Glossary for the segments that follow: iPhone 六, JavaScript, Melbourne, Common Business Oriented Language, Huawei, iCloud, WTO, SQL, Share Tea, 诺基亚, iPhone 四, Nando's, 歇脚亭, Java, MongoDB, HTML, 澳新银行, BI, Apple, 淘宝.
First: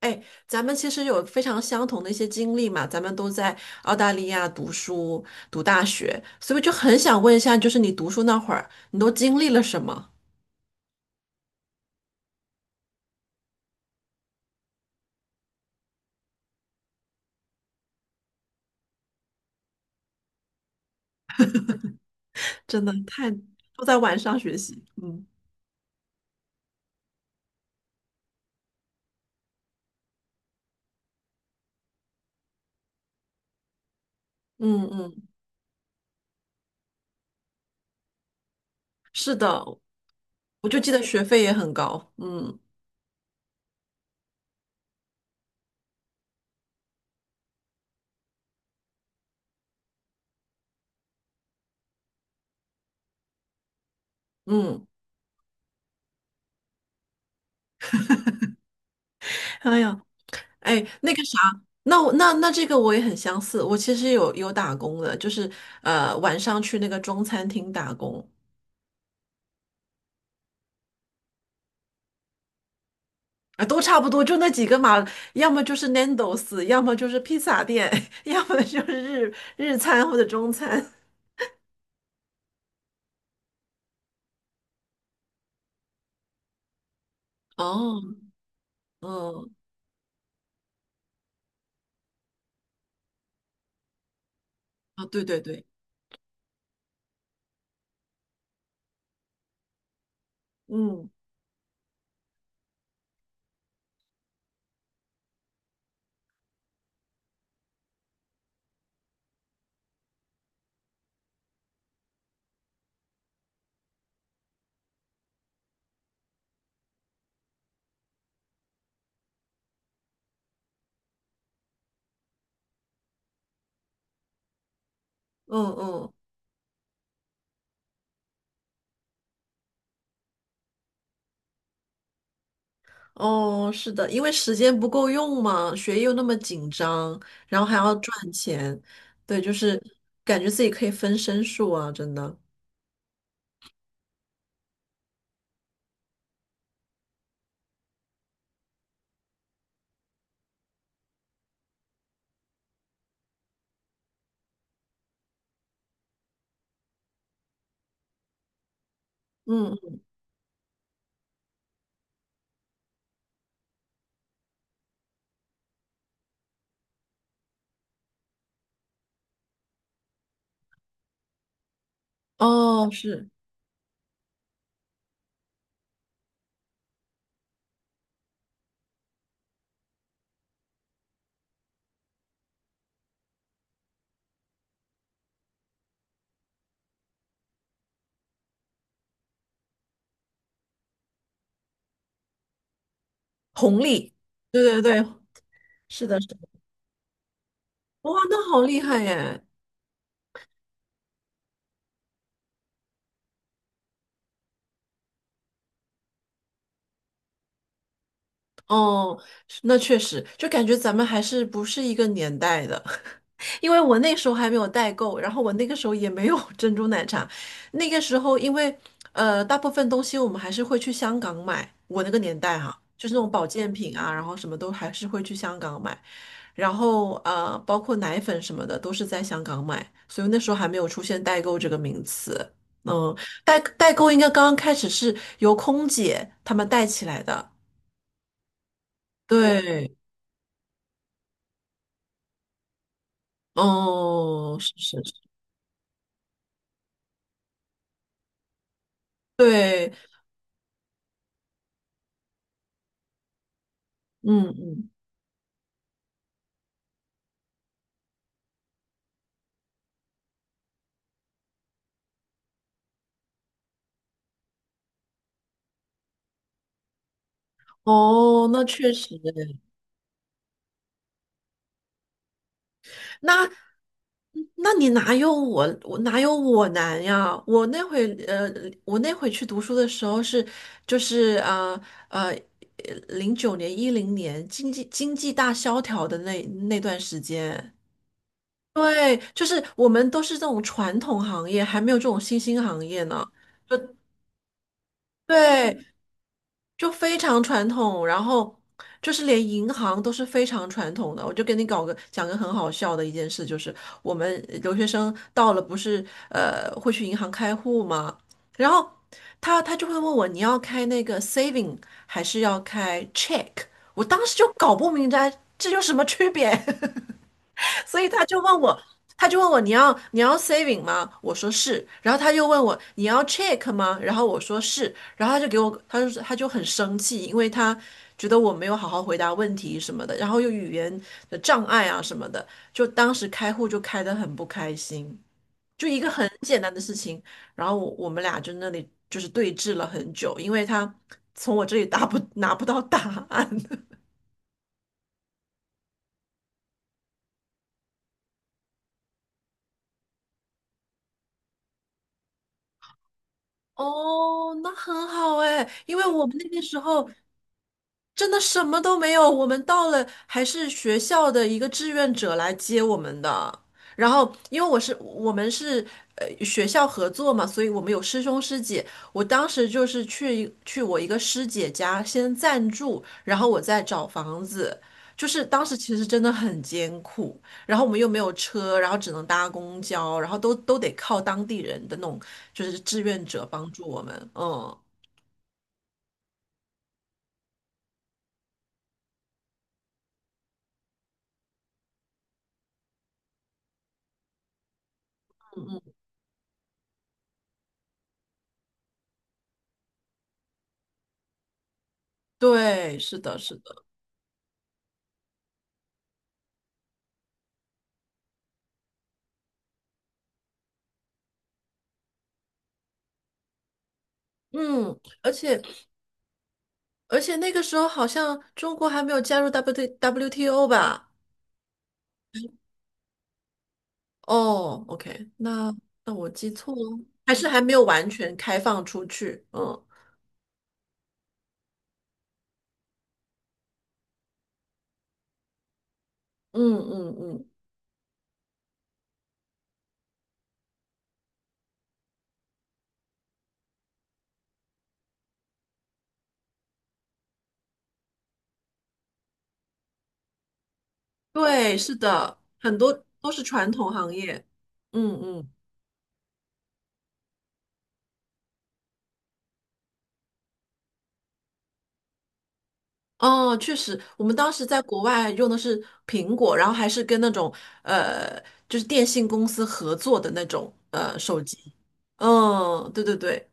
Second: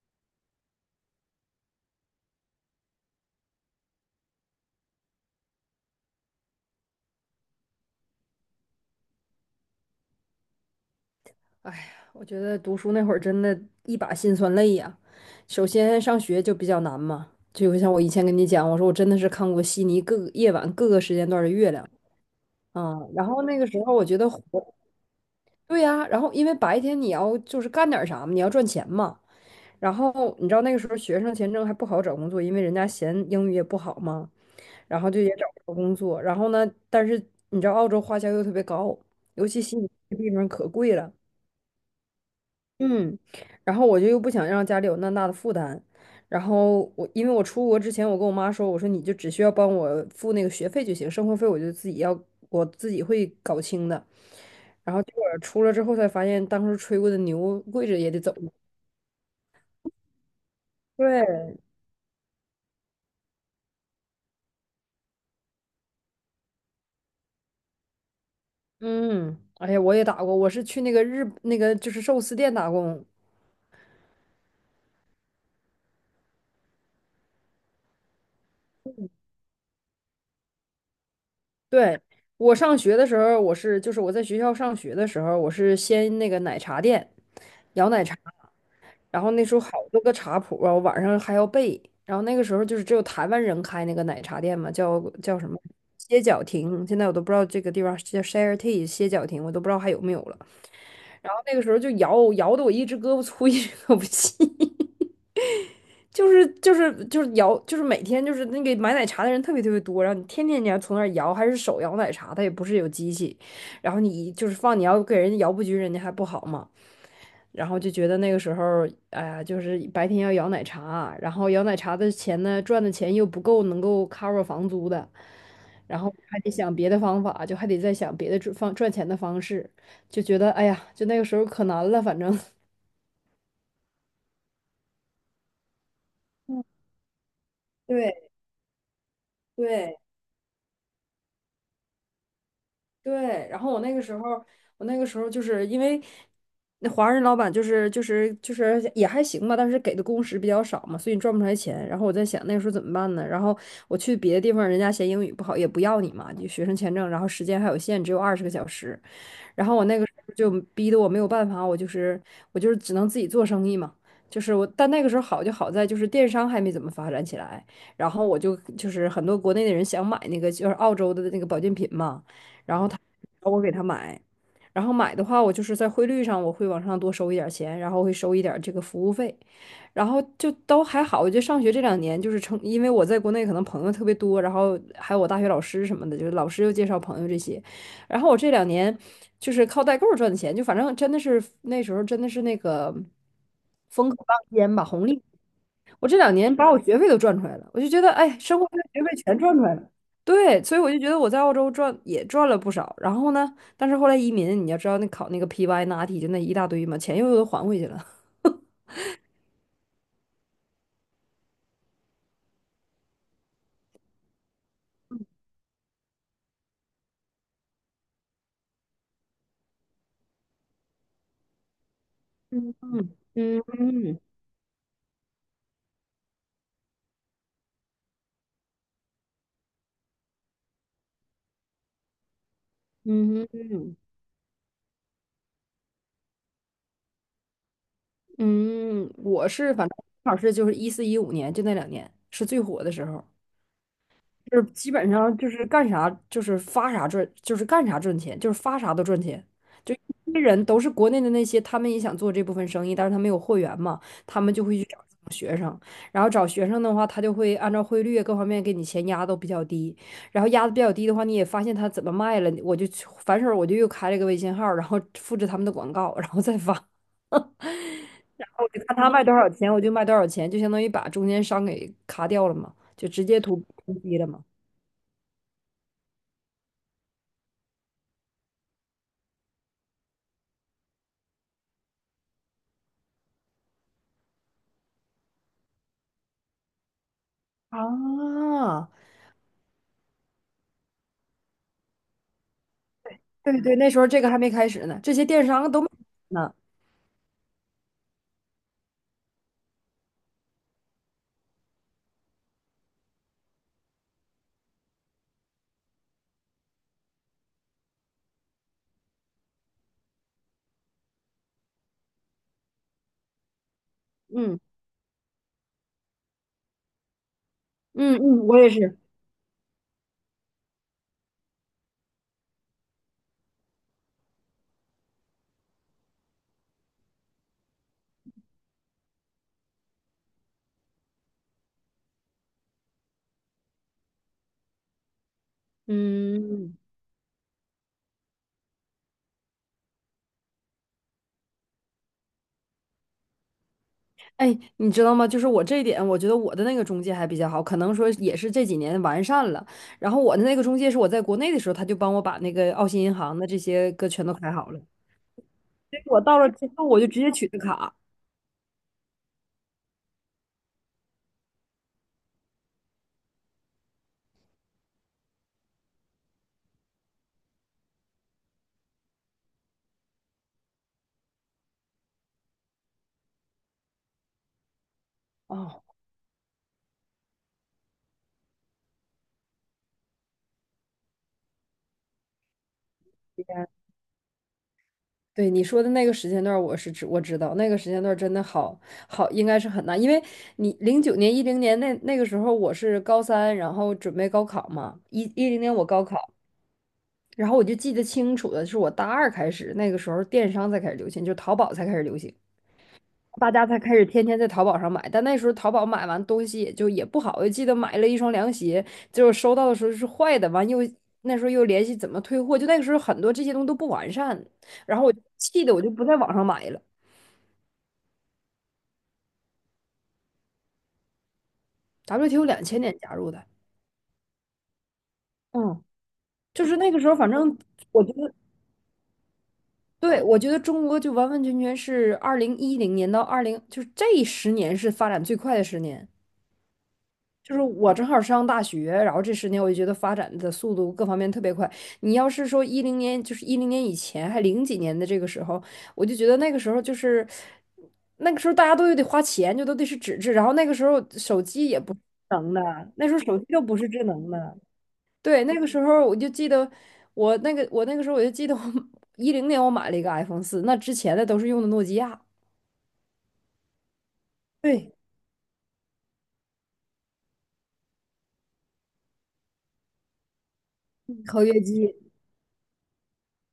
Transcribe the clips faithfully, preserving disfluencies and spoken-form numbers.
哎，咱们其实有非常相同的一些经历嘛，咱们都在澳大利亚读书、读大学，所以就很想问一下，就是你读书那会儿，你都经历了什么？哎呀，我觉得读书那会儿真的一把辛酸泪呀。首先上学就比较难嘛，就像我以前跟你讲，我说我真的是看过悉尼各个夜晚各个时间段的月亮真的啊。然太，后那个时都候在我觉晚得上活学习。嗯对呀，然后因为白天你要就是干点啥嘛，你要赚钱嘛。然后你知道那个时候学生签证还不好找工作，因为人家嫌英语也不好嘛，嗯然后就嗯，也找不着工作。然后呢，但是你知道澳洲花销又特别高，是尤其的，悉尼这个地方可我就记贵得了。学费也很高。嗯嗯，然后我就又不想让家里有那么大的负担，然后我因为我出国之前，我跟我妈说，我说你就只需要帮我付那个学费就行，生活费我就自己要，我自己会搞清的。嗯，然后结果出了之后才发现，当初吹过的牛跪着也得走。哎呀，哎，那个啥，对。那我那那这个我也很相似，我其实有有打工的，就是呃晚上去那个中餐厅打工。嗯。哎呀，我也打过，我是去那个日那个就是寿司店打工。啊，都差不多，就那几个嘛，要么就是 Nando's，要么就是披萨店，要么就是日日餐或者中餐。对。我上学的时候，我是就是我在学校上学的时候，我是先那个奶茶店摇奶哦，茶，然后那嗯，时候好多个茶谱啊，我晚上还要背。然后那个时候就是只有台湾人开那个奶茶店嘛，叫啊，对叫对什么对，歇脚亭，现在我都不知道这个地方叫 Share Tea 歇脚亭，我都不知道还有没有了。嗯然后那个时候就摇摇的我一只胳膊粗一只胳膊细。就是就是就是摇，就是每天就是那个买奶茶的人特别特别多，然后你天天你要从那儿摇，还是手摇奶茶，它也不是有机器，然后你就是放你要给人家摇不均，人家还不好嘛，然后就觉得那个时候，哎呀，就是白天要摇奶茶，然后摇奶茶的钱呢，赚的钱又不够能够 cover 房租的，嗯然后嗯，还得想别的方法，就还得再想别的赚方赚钱的方式，就觉得哎呀，就那个时候可难了，反正。哦，是的，因为时间不够用嘛，学业又那么紧张，然后还要对赚钱，对，就是对。感觉自己可以分身术啊，真的。对。然后我那个时候，我那个时候就是因为那华人老板就是就是就是也还行吧，但是给的工时比较少嘛，所以你赚不出来钱。然后我在想那个时候怎么办呢？然后我去别的地方，人家嫌英语不好，也不要你嘛，就学生签证，然后时间还有限，只有二十个小时。然嗯，后我那个时候就逼得我没有办法，我就是我就是只能自己做生意嘛。就是我，但那个时候好就好在就是电商还没怎么发展起来，然后我就就是很多国内的人想买那个就是澳洲的那个保健品嘛。哦，是我给他买，然后买的话，我就是在汇率上我会往上多收一点儿钱，然后会收一点儿这个服务费，然后就都还好。我觉得上学这两年就是成，因为我在国内可能朋友特别多，然后还有我大学老师什么的，就是老师又介绍朋友这些，然后我这两年就是靠代购赚的钱，就反正真的是那时候真的是那个红风利，口浪尖对吧，对红对，利。是我这的，是两的，年把我学费都赚出来了，我就觉得，哇，哎，那生好活费、厉害学费全耶！赚出来了。对，所以我就觉得我在澳洲赚也赚了不少。然后呢，但是后来移民，你要知道那考那个 P Y、n a t 就那一大堆嘛，钱又都还回去了。哦，是那确实，就感觉咱们还是不是一个年代的，因为我那时候还没有代购，然后我那个时候也没有 珍珠奶茶，那个时候因为呃，大部分东西我们还是会去香港买，我那个年代嗯哈，就是那种保健嗯品啊，然后什么都还是会去香港买，然后呃，包括奶粉什么的都是在香港买，所以那时候还没有出现代购这个名词，嗯，嗯代代购应该刚刚开始是由空姐他们带起来的，嗯。我是反对。正正好是就是一四一五年就那两年是最火的时候。哦，就是是基是本是，上就是干啥就是发啥赚，就是干啥赚钱，就是发啥都赚钱。对，就一些人都是国内的那些，他们也想做这部分生意，但是他没有货源嘛，他嗯们就会去嗯，找这种学生，然后找学生的话，他就会按照汇率各方面给你钱压都比较低，然后压的比较低的话，你也发现他怎么卖了，我就去反手我就又开了个微信号，然后复制他们的广告，然后再发。我哦，那就确看他实卖多少诶，钱，我就卖多少钱，就相当于把中间商给卡掉了嘛，就直接那图图低了嘛。那你哪有我我哪有我难呀？我那会呃，我那会去读书的时候是就是啊呃，呃零九年一零年经济经济大萧条的那那段时间，啊。对，就是我们都是这种传统行业，还没有这种新兴行业呢。对就对。那时候这个还没开始呢，这些电商对，都没呢。就非常传统，然后就是连银行都是非常传统的。我就跟你搞个讲个很好笑的一件事，就是我们留学生到了不是呃会去银行开户吗？然后他他就会问我你要开那个 saving 还是要开 check？我当时就嗯搞不明白这有什么区别。所以嗯他就嗯，我问也我，是。他就问我你要你要 saving 吗？我说是，然后他又问我你要 check 吗？然后我说是，然后他就给我，他就他就很生气，因为他觉得我没有好好回答问题什么的，然后又语言的障碍啊什么的，就当时开户就开得很不开心，就一个很简单嗯，的事情，然后我我们俩就那里就是对峙了很久，因为他从我这里答不拿不到答案。哎，你知道吗？就是我这一点，我觉得我的那个中介还比较好，可能说也是这几年完善了。然后我的那个中介是我在国内的时候，他就帮我把那个澳新银行的这些个全都开哦，好那了。很好哎，因结为果我们到那了个之时后，我就候，直接取的卡。真的什么都没有，我们到了还是学校的一个志愿者来接我们的。然后，因为我是我们是呃学校合作嘛，所以我们有师兄师姐。我当时就是去去我一个师姐家先暂住，然后我再找房子。就是当时哦，其实真的很艰苦，然后我们又没有车，然后只能搭公交，然后都都得靠当地人的那种就是志愿者帮助我们。嗯，对你说的那个时间段儿我是知我知道那个时间段儿真的好好，应该是很难，因为你零九年、一零年那那个时候我是高三，然后准备高考嘛，一一零年我高考，然后我就记得清楚的是我大二开始，那个时候电商才开始流行，就淘宝才开始流行，对，是的，大是家才的，开始天天在淘宝上买，但那时候淘宝买完东西也就也不好，我记得买了一双凉鞋，就果收到的时候是坏的，完又那时候又联系怎么退货，就那个时候很多这些东西都不完善，嗯。然后我而且气的我就不在网上买了。而且那个时候好像中国还没有加入 W T W T O 吧？W T O 两千年加入的。哦，OK，那嗯，那我记就错是那了，个时候，反还是正还没有我完觉得，全开放出去。嗯对，我觉得中国就完完全全是二零一零年到二零，就是这十年是发展最快的十年。嗯嗯嗯，就是我正好上大学，然后这十年我就觉得发展的速度各方面特别快。你要是说一零年，就是一零年以前，还零几年的这个时候，我就觉得那个时候就是那个时候大家都有得花钱，就都得是纸质，然后那个时候手机对，也不是是智的，能的，很多那时候都手是机又传不是统智行能业。的。嗯对，嗯，那个时候我就记得我那个我那个时候我就记得我 一零年我买了一个 iPhone 四，那之前的都是用的诺基亚。哦，确实，我们当时在对，国外用的是苹果，然后还是跟那种呃，就是电信公司合作的那种呃手合 机。约机。嗯，对对对，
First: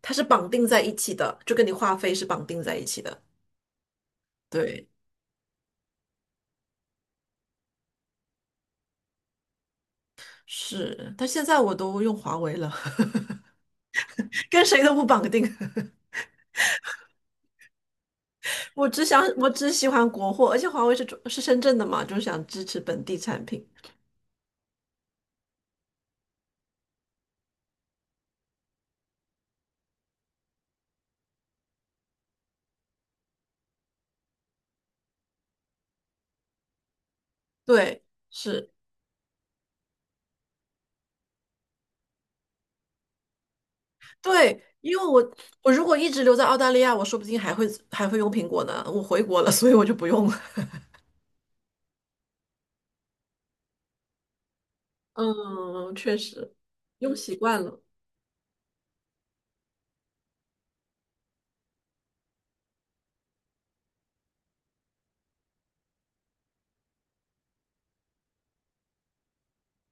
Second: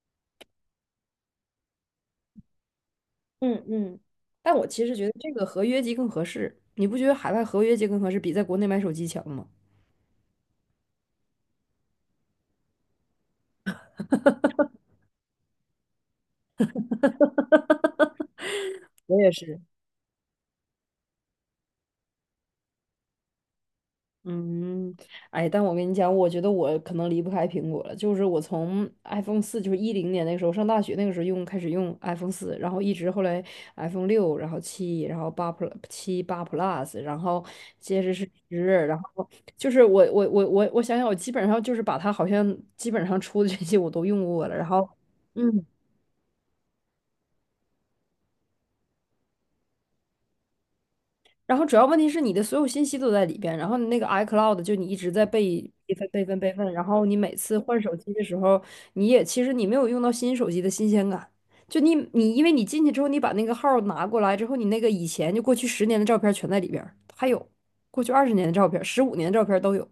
它是绑定在一起的，就跟你话费是绑定在一起的。嗯嗯，但我其对，实觉得这个合约机更合适，你不觉得海外合约机更合适，比在国内买手机强吗？是，但现在我都用华为了，跟谁都不绑定。我只我想，也我是。只喜欢国货，而且华为是中是深圳的嘛，就是想支持本地产品。嗯，哎，但我跟你讲，我觉得我可能离不开苹果了。就是我从 iPhone 四，就是一零年那个时候上大学那个时候用，开始用 iPhone 四，然后一直后来 iPhone 六，然后七，然后八 Plus 七八 Plus,然后接对，着是十，是，然后就是我我我我我想想，我基本上就是把它好像基本上出的这些我都用过对，了，然后。因为我嗯。我如果一直留在澳大利亚，我说不定还会还会用苹果呢。我回国了，所以我就不用了。然后主要问题是你的所有信息都在里边，然后你那个 iCloud 就你一直 在备嗯，备份确备份备实，份，然后用你每习次惯换了。手机的时候，你也其实你没有用到新手机的新鲜感，就你你因为你进去之后，你把那个号拿过来之后，你那个以前就过去十年的照片全在里边儿还有过去二十年的照片、十五年的照片都有，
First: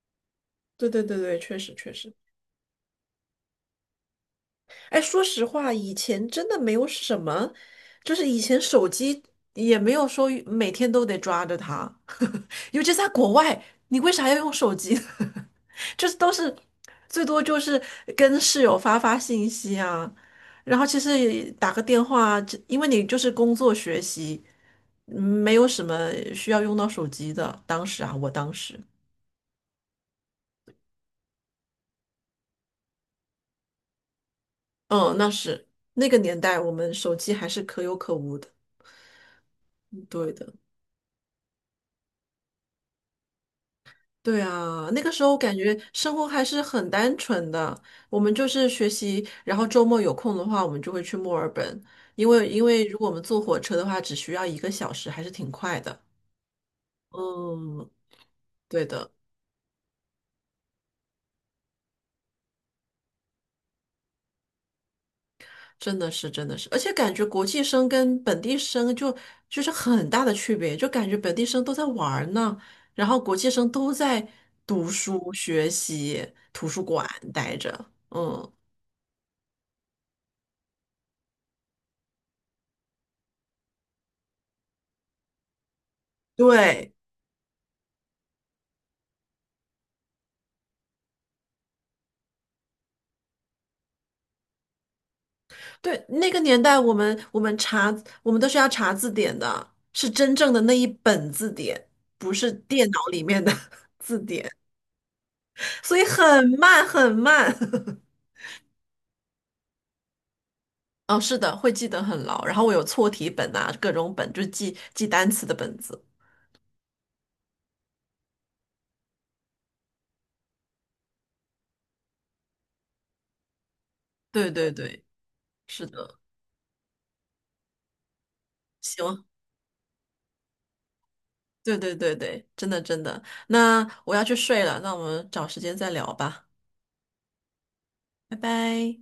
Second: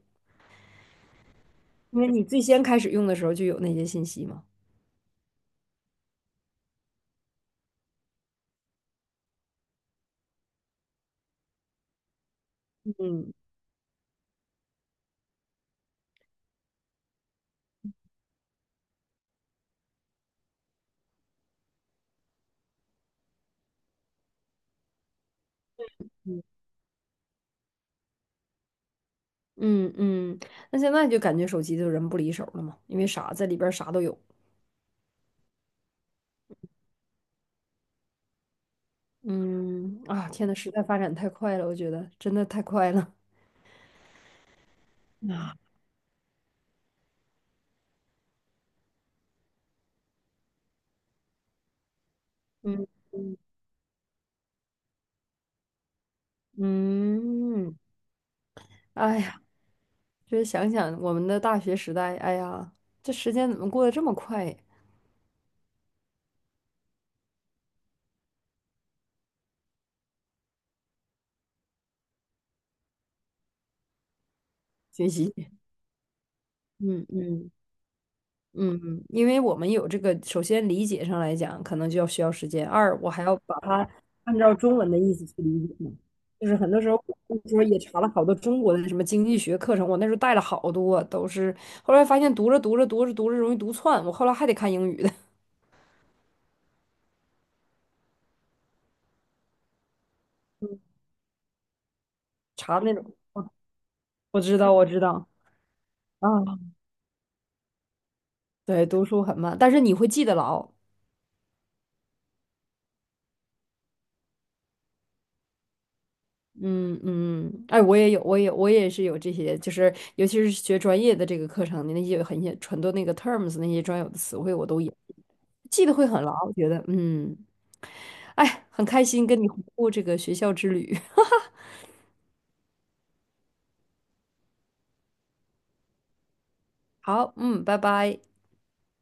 对对对对，确实确因为实。你最先开始用的时候就有那些信息嘛。哎，说实话，以前真的没有什么，就是以前手机也没有说每天都得抓着它，尤其在国嗯外，你为啥要用手机呢？就是都是最多就是跟室友发发信息啊，然后其实也打个电话，这因为你就是工作学习，嗯没有什么需要用到手机的。当时啊，我当时，嗯嗯，那现在就感觉手机就人不离手了嘛，因为啥在里边儿啥都有。嗯，那是那个年代，我们手机还是可有可无的，嗯，啊，对天的。呐，时代发展太快了，我觉得真的太快了。对啊，那个时候感觉生活还是很单纯的，我们就是学习，然后周末有空的话，我们就会去墨尔本，因为因为嗯如果我们坐火车的话，只需要一个小时，还是挺快的。嗯，嗯，对的，哎呀，就是想想我们的大学时代，哎呀，这时间怎么过得这么快呀真的是真的是，而且感觉国际生跟本地生就就是很大的区别，就感觉本地生都在玩儿呢，然后国际生都在读学书、习。学习、图书馆嗯嗯待着。嗯，嗯，因为我们有这个，首先理解上来讲，可能就要需要时间；二，我还要把它按照中文的意思去理解嘛就是很多时对。候，我那时候也查了好多中国的什么经济学课程，我那时候带了好多，都是后来发现读着读着读着读着容易读串，我后来还得看英语。的。对，那个年代我们我们查我们都是要查字典的，是真正的那一本字典，不是查的电那脑种。里面的 字我典，知道，我知道所以啊，很慢很慢。对，读书很慢，但是你会记得牢。哦，是的，会记得很牢。然后我有错题本啊，各种本，就是记记单词的本子。嗯嗯，哎，我也有，我也我也是有这些，就是尤其是学专业的这个课程，那些很些很多那个 terms 那些专有的词对汇，我对都也对，是记得会的，很牢。我觉得，嗯，哎，很开行，心跟你回顾这个学校之旅。对对对对，真的真的。那我要去睡了，那我们找时间再聊吧，好，嗯，拜拜。拜拜。